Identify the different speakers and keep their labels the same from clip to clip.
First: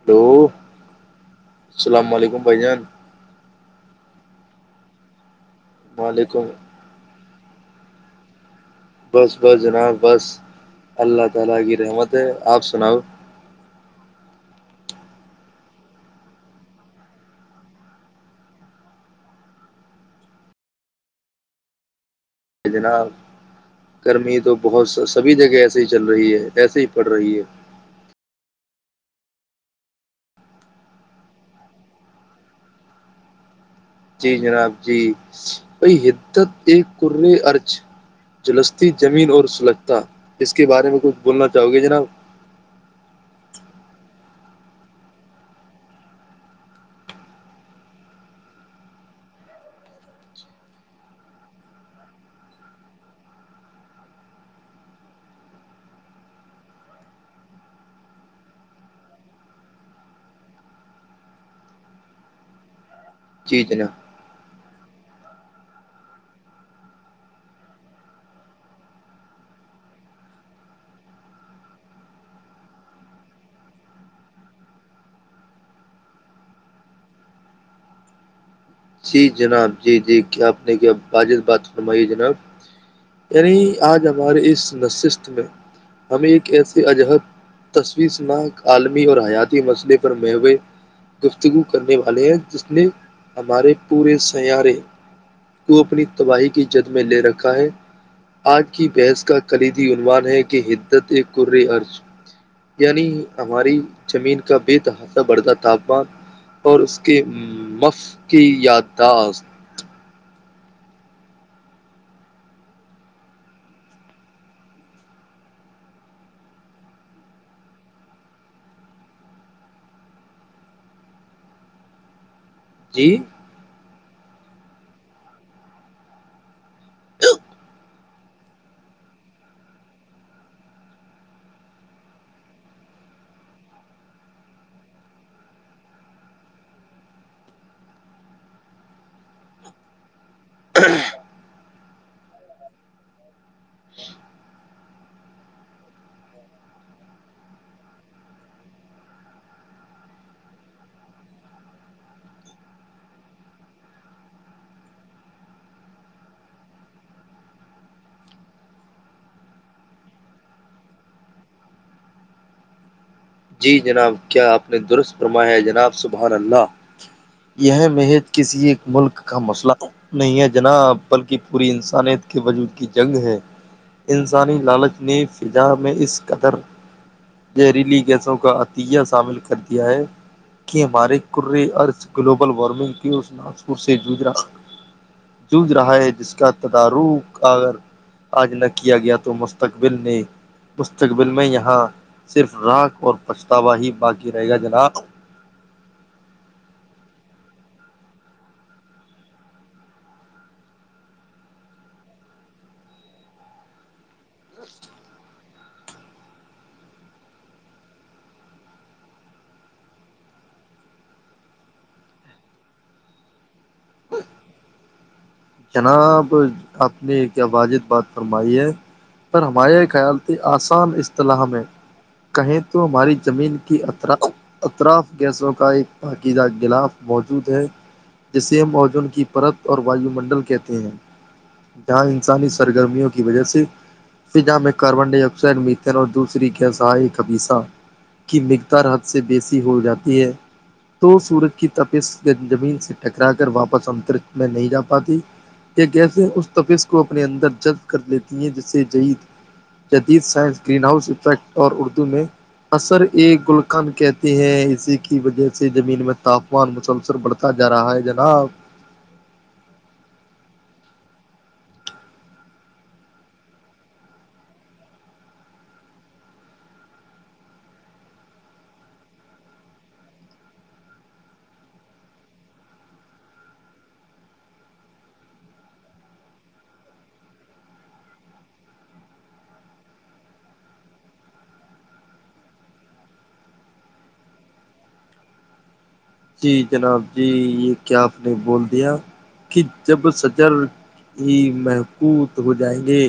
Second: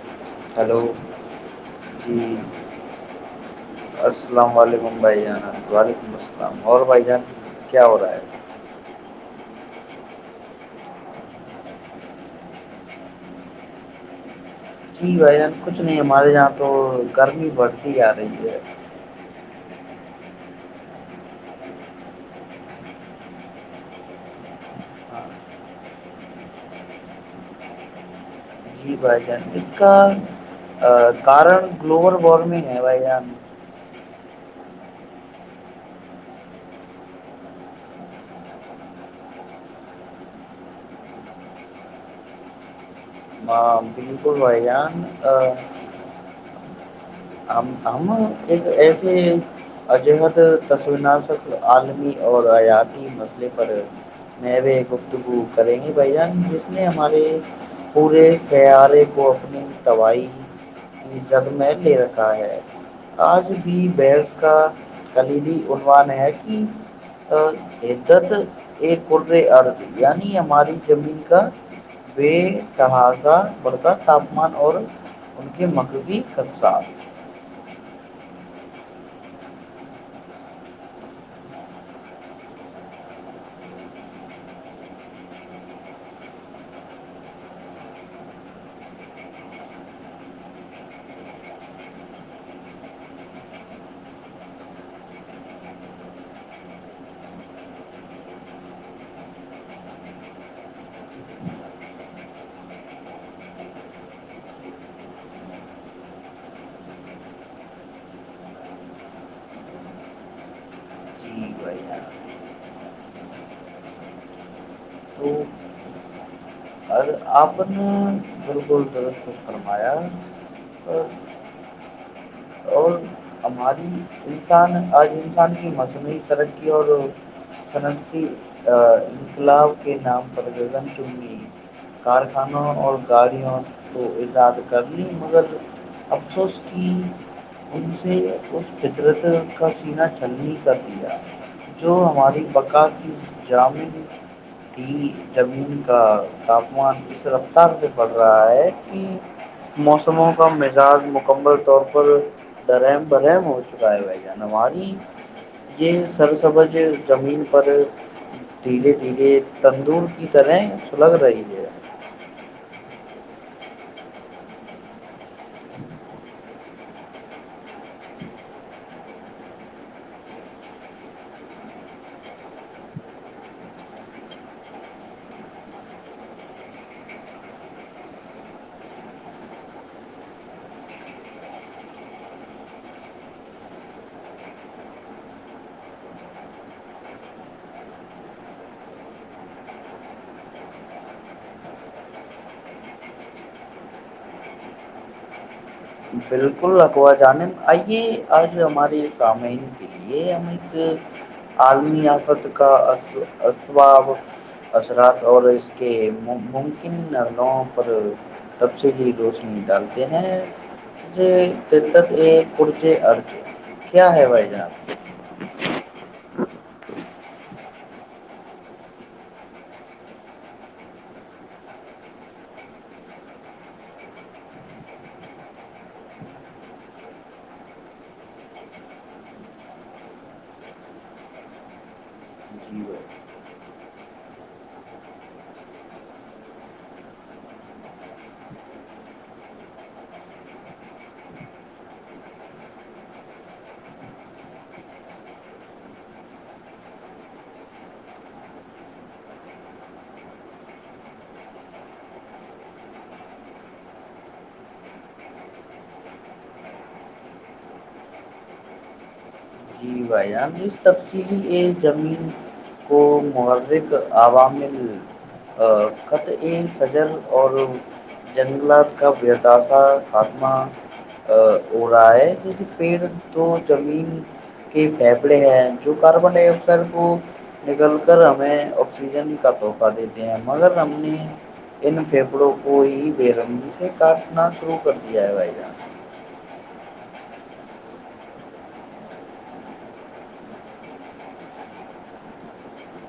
Speaker 1: hello
Speaker 2: hello
Speaker 1: السلام
Speaker 2: جی
Speaker 1: علیکم بھائی جان
Speaker 2: السلام علیکم بھائی ج وعلیکم السلام اور بھائی جان کیا ہو رہا ہے
Speaker 1: بس بس جناب بس اللہ تعالی کی رحمت ہے آپ سناؤ
Speaker 2: جی بھائی جان کچھ نہیں ہمارے یہاں تو گرمی بڑھتی آ رہی ہے
Speaker 1: ب جناب گرمی تو بہت
Speaker 2: ہاں
Speaker 1: سبھی جگہ ایسے ہی چل رہی ہے ایسے ہی پڑ رہی ہے
Speaker 2: جی بھائی جان اس کا کارن گلوبل وارمنگ ہے بھائی جان
Speaker 1: جی جناب جی بئی حدت ایک کرل ارج جلسی زمین اور سلجتا اس کے بارے میں کچھ بولنا چاہو گے جناب
Speaker 2: ہاں بالکل بھائی جان ہم ہم ایک ایسے عجہد تسناسک عالمی اور حیاتی مسئلے پر نب گفتگو کریں گے بھائی جان جس نے ہمارے پورے سیارے کو اپنی دوائی عزت میں لے رکھا ہے آج
Speaker 1: جی
Speaker 2: بھی
Speaker 1: جناب
Speaker 2: بحث کا کلیدی عنوان ہے کہ عت ایک ارد یعنی ہماری زمین کا بے تہذا بردہ تاپمان اور ان کے مغربی خدسات
Speaker 1: جی جناب جی جی کیا آپ نے کیا واجح بات فرمائی جناب یعنی آج ہمارے اس نشست میں ہمیں ایک ایسے عجہب تشویسنااک عالمی اور حیاتی مسئلے پر مو گفتگو کرنے والے ہیں جس نے ہمارے پورے سیارے کو اپنی تباہی کی جد میں لے رکھا ہے آج کی بحث کا کلیدی عنوان ہے کہ حدت ایک کر عرض یعنی ہماری زمین کا بے تحفہ بڑھدہ تاپمان اور اس کے مف کی یاداخت
Speaker 2: جی بھائی جان، تو ار- آپ نے بالکل درست فرمایا اور اور
Speaker 1: جی
Speaker 2: ہماری انسان آج انسان کی مصنوعی ترقی اور صنعتی انقلاب کے نام پر گگن چننی کارخانوں اور گاڑیوں تو ایجاد کر لی مگر افسوس کی ان سے اس فدرت کا سیننا تی کر دیا جو ہماری پکا کی جامع تھی زمین کا تاپمان اس رفتار پہ پڑ رہا ہے کہ موسموں کا مزاج مکمل طور پر درم برہم ہو چکا ہے بھائی جان ہماری یہ سر سبج زمین پر دھیرے دھیرے تندور کی طرح سلگ رہی ہے
Speaker 1: جی جناب کیا آپ نے درست فرمایا ہے جناب سبحان اللہ یہ مہج کسی ایک ملک کا مسئلہ نہیں ہے جناب بلکہ پوری انسانیت کے وجود کی جنگ ہے انسانی لالچ نے فضا میں اس قدر زہریلی کا عطیہ شامل کر دیا ہے کہ ہمارے کر گلوبل وارمنگ کے نج رہا ہے جس کا تدارک اگر آج نہ کیا گیا تو مستقب نے مستقبل میں یہاں صرف راک اور پچھتاوا ہی باقی رہے گا جناب
Speaker 2: بالکل اکوا جانب آئیے آج ہمارے سامعین کے لیے ہم ایک عالمی آیافت کا اسباب اثرات اور اس کے ممکنلوں پر تفصیلی روشنی ڈالتے ہیں د یہ کورھ ارج کیا ہے بھائی جان
Speaker 1: جناب آپ نے کیا واجد بات فرمائی ہے پر ہمارے خیال آسان اصطلاح ہم ہے کہیں تو ہماری زمین کی اطراف گیسوں کا ایک عقیدہ غلاف موجود ہے جسے موجن کی پرت اور واو منڈل کہ ہیں جہاں انسانی
Speaker 2: جی
Speaker 1: سرگرمیوں کی وجہ سے فضا میں کاربن ڈائی آکسائڈ میتن اور دوسریسائی خبیسہ کی مقدار حد سے بیسی ہو جاتی ہے تو سورج کی تپس زمین سے ٹکرا کر واپس انترک میں نہیں جا پاتی یہ گیسیں اس تفظ کو اپنے اندر جبد کر لیتی ہیں جسے جید جدید سائنس گرین ہاؤس افیکٹ اور اردو میں اثر اے گلکن کہتے ہیں اسی کی وجہ سے زمین میں تاپمان مسلسل بڑھتا جا رہا ہے جناب
Speaker 2: ان اس تفصیلی ا زمین کو محرک عوامل خط ا سجر اور جنگلات کا بداثا خاتمہ ہو رہا ہے جیسے پیڑ تو زمین کے پھیپڑے ہیں جو کاربن ڈائی آکسائڈ کو نکل کر ہمیں آکسیجن کا تحفہ دیتے ہیں مگر ہم نے ان پھیفڑوں کو ہی بےرمیگ سے کاٹنا شروع کر دیا ہے بھائی جان
Speaker 1: جی جناب جی یہ کیا آپ نے بول دیا کہ جب سجر ہی محفوود ہو جائیں گے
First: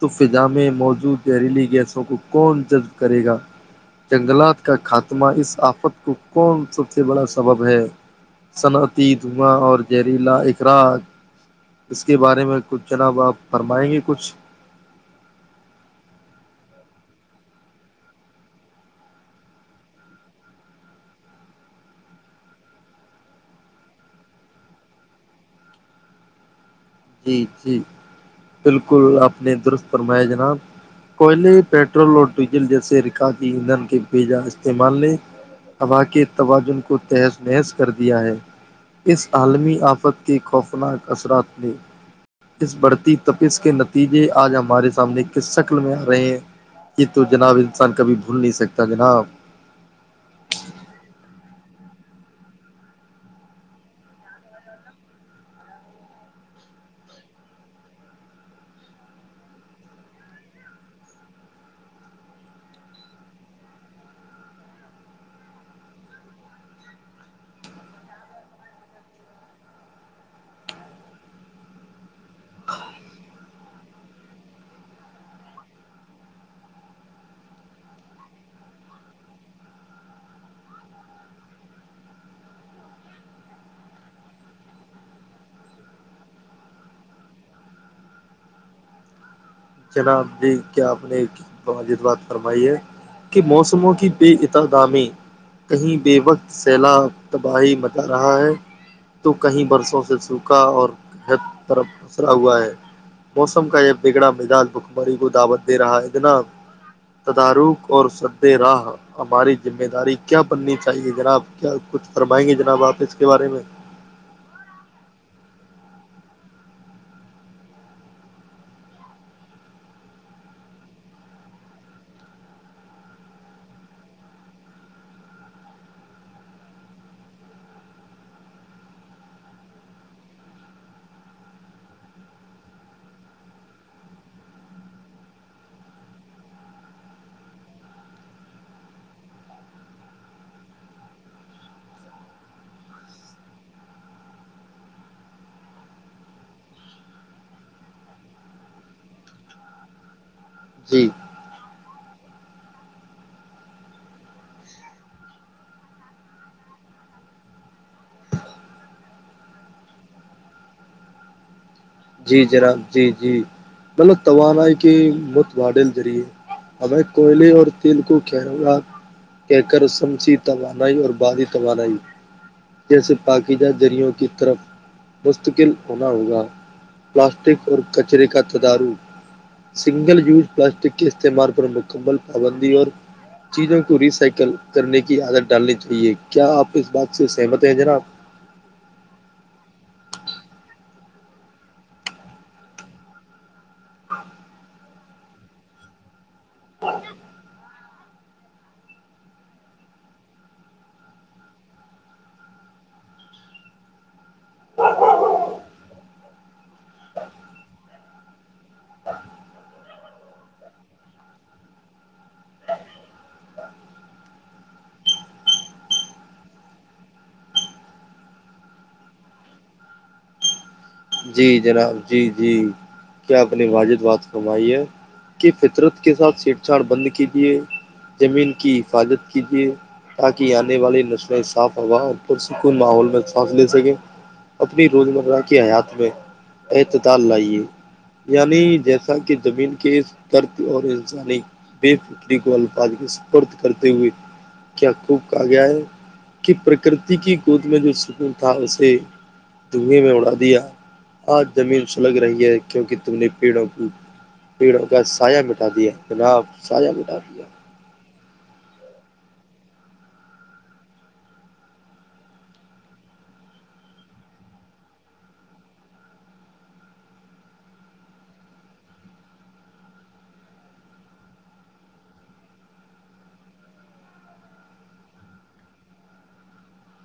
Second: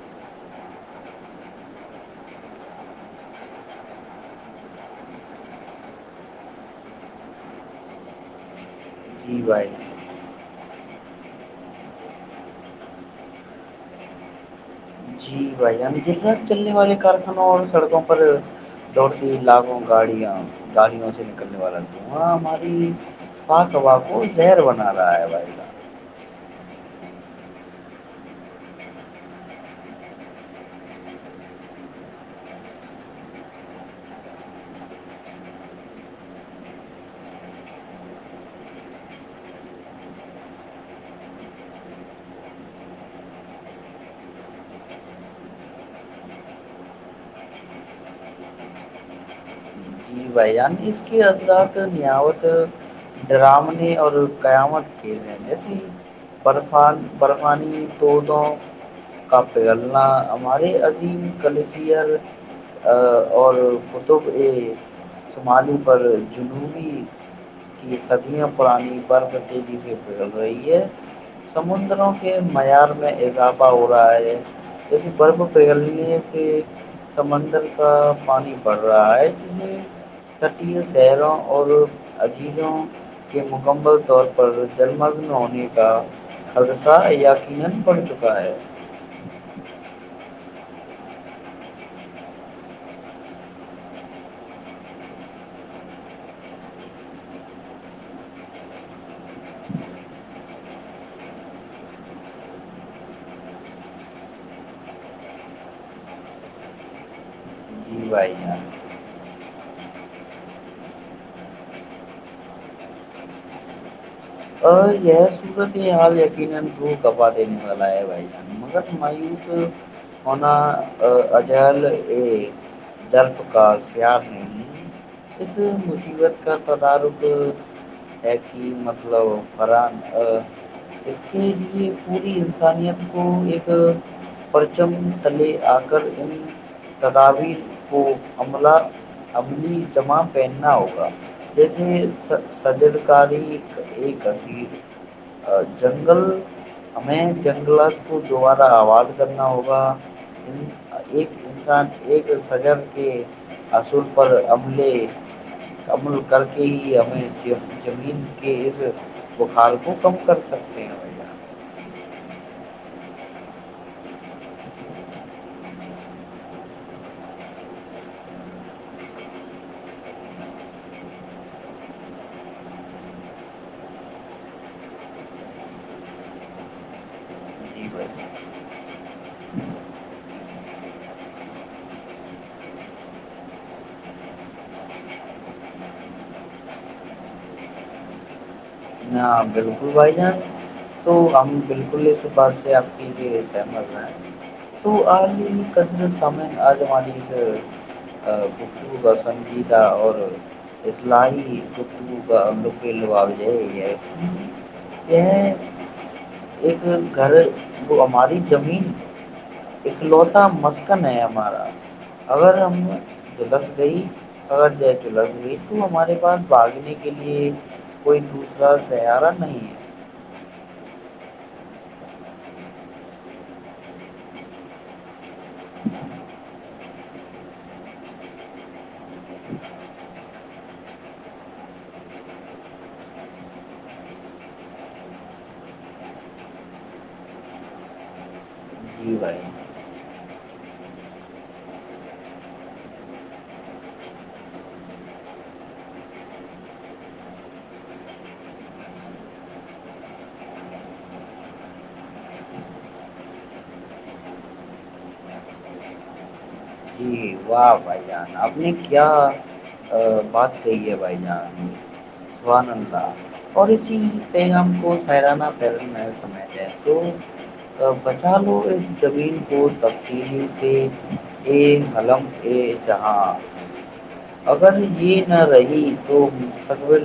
Speaker 1: تو فضا میں موجود زہریلی گیسوں کو کون جذب کرے گا جنگلات کا خاتمہ اس آفت کو کون سب سے بڑا سبب ہے صنعت تی
Speaker 2: جی
Speaker 1: دھوا
Speaker 2: بھائی
Speaker 1: اور جہریلا ایک ا اس کے بارے میں کچھ جناب آپ فرمائیں گے کچھ
Speaker 2: جی بھائی جان ج طنا چلنے والے کارخانوں اور سڑکوں پر دوڑتی لاگوں گاڑیاں گاڑیوں سے نکلنے والا لاں ہماری پاک کو زہر بنا رہا ہے بھائی جان
Speaker 1: جی جی بالکل آپ نے درست فرمایا جناب کوئلے پیٹرول اور ڈیزل جیسے رکاجی ایندھن کے بیجا استعمال نے اباق توجن کو تہز نہحز کر دیا ہے اس عالمی آفت کے خوفناک اثرات نے اس بڑھتی تپس کے نتیجے آج ہمارے سامنے کس شکل میں آ رہے ہیں یہ تو جناب انسان کبھی بھول نہیں سکتا جناب
Speaker 2: بیان اس کے رات نیاوت ڈرامنے اور قیامت کے جیسی بفان برفانی تووں کا پگلنا ہمارے عظیم کلیسر اور کتب ا شمالی پر جنوبی کی صدیاں پرانی برف تیزی سے پگل رہی ہے سمندروں کے معیار میں اضافہ ہو رہا ہے جیسے برف پگلنے سے سمندر کا پانی بڑھ رہا ہے جسے تٹیل سحروں اور عجیزوں کے مکمل طور پر جلمگن ہونے کا خدشہ یقینا پڑ چکا ہے
Speaker 1: جناب جی کیا آپ نےجد بات فرمائی ہے کہ موسموں کی بے ات دامی کہیں بے وقت سیلاب تباہی مچا رہا ہے تو کہیں برسوں سے سوکھا اور برف پسرا ہوا ہے موسم کا یہ بگڑا میدان بکمری کو دعوت دے رہا ہے اتنا تدار اور
Speaker 2: جی بھائی
Speaker 1: سدے
Speaker 2: جان
Speaker 1: راہ ہماری ذمہ داری کیا بننی چاہیے جناب کیا کچھ فرمائیں گے جناب آپ اس کے بارے میں
Speaker 2: دینے والا ہے بھائی جان مگر مایوس ہونا اگر کا سیار ہے اس مصیبت کا تدارک ہے کی طر اس کے لیے پوری انسانیت کو ایک پرچم تلے آ کر ان تدابیر کو عملہ عملی جمع پہننا ہوگا جیسے صدرکاری ایک جنگل ہمیں جنگلات کو دوبارہ آباد کرنا ہوگا
Speaker 1: جی
Speaker 2: ایک انسان ایک سجر کے اصل پر عملے عمل کر کے ہی ہمیںمین کہ اس بخار کو کم کر سکتے ہیں
Speaker 1: جی جناب جی جی ملب توانائی کے متبادل ذریعے ہمیں کوئلے اور تیل کو کیروات کہہ کر سمسی توانائی اور بادی توانائی جیسے پاکی جہ ریوں کی طرف مستقل ہونا ہوگا پلاسٹک
Speaker 2: جان
Speaker 1: اور
Speaker 2: جی بھائی
Speaker 1: کچرے کا تدارو سنگل یوز پلاسٹک کے استعمال پر مکمل پابندی اور چیزوں کو ریسائیکل کرنے کی عادت ڈالنی چاہیے کیا آپ اس بات سے سہمت ہیں جناب
Speaker 2: جان، ہاں بالکل بھائی جان تو ہم بالکل اسعبار سے آپ کی لی سہمت ہیں تو آج قدر سامین آج ہماری اس گفتگو کا سنجیدہ اور اسصلاحی گفتگو کا رک لاابجہی ہے یہ ایک گھر کو ہماری زمین اکلوتا مسکن ہے ہمارا اگر ہم جلس گئی اگر ج جلس گئی تو ہمارے پاس بھاگنے کے لیے کوئی دوسرا بس ہے ارا نہیں ہے
Speaker 1: جی جناب جی جی کیا آپ نے واجد بات فمائی ہے کی فطرت کے سھ چھیڑھاڑ بند کر کے لیے زمین کی حفاظت کیجیے تاکہ آنے والی نسلیں صاف ہوا پر سکون ماحول میں سانس لے سکیں اپنی روزمرہ کی حیات اعتال لائیے یعنی
Speaker 2: ہے
Speaker 1: جیسا
Speaker 2: جی
Speaker 1: کہ
Speaker 2: بھائی
Speaker 1: زمین کے درد اور انسانی بے فکری کو الفاظ سد کرتے ہوئے کیا خوب کہا گیا ہے کہ پرکرتی کی گود میں جو سکون تھا اسے دھیں میں اڑا دیا آج زمین سلگ رہی ہے کیونکہ تم نے پیڑوں کا سایہ مٹا دیا جناب سایا مٹا دیا
Speaker 2: جی واہ بھ جان ابھی کیا بات کہی ہے بھائی جان سبانندا اور اسی پیغام کو سہرانہ پیرن میں سمج ہے تو بچا لو اس زمین کو تفصیلی سے ایک قلم ا جہاں اگر یہ نہ رہی تو مستقبل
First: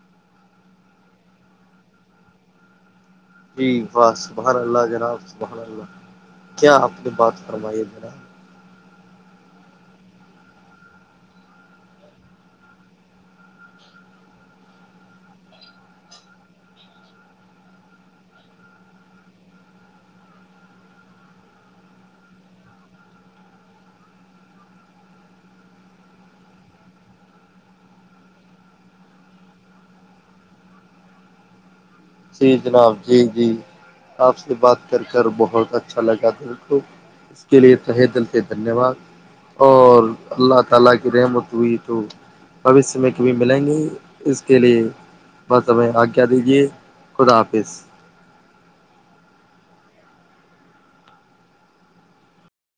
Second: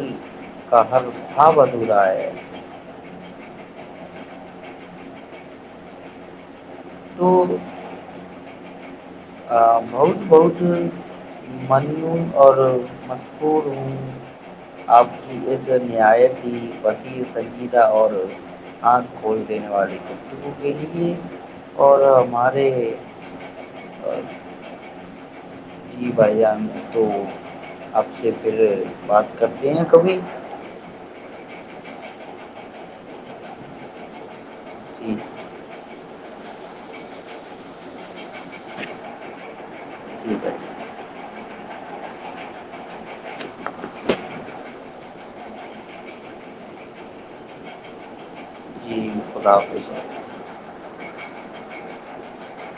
Speaker 2: کا ہر بھا ادھورا ہے
Speaker 1: ج بس سبحن اللہ جناب سبحن اللہ کیا آپنی
Speaker 2: تو
Speaker 1: بات فرمائی ہے ذرا
Speaker 2: بہت بہت مننوع اور مشہور ہوں آپ کی اس نہایت ہی وسییر سنجیدہ اور آنکھ کھول دینے والے گرتبوں کے لیے اور ہمارے اور جی بھائی جان تو آپ سے پھر بات کرتے ہیں کبھی
Speaker 1: جی جناب جی جی آپ یہ بات کر
Speaker 2: جی
Speaker 1: کر بہت اچھا لگا دل کو اس کے لیے رہہ دل کے دھنیہ واد اور
Speaker 2: جی
Speaker 1: اللہ
Speaker 2: بھائی
Speaker 1: تعالی کی رحمت ہوئی تو بوشیہ میں کب ملیں گے اس کے لیے بس ہمیں آجا دیجیے خدافظ
Speaker 2: جی خدا حافظ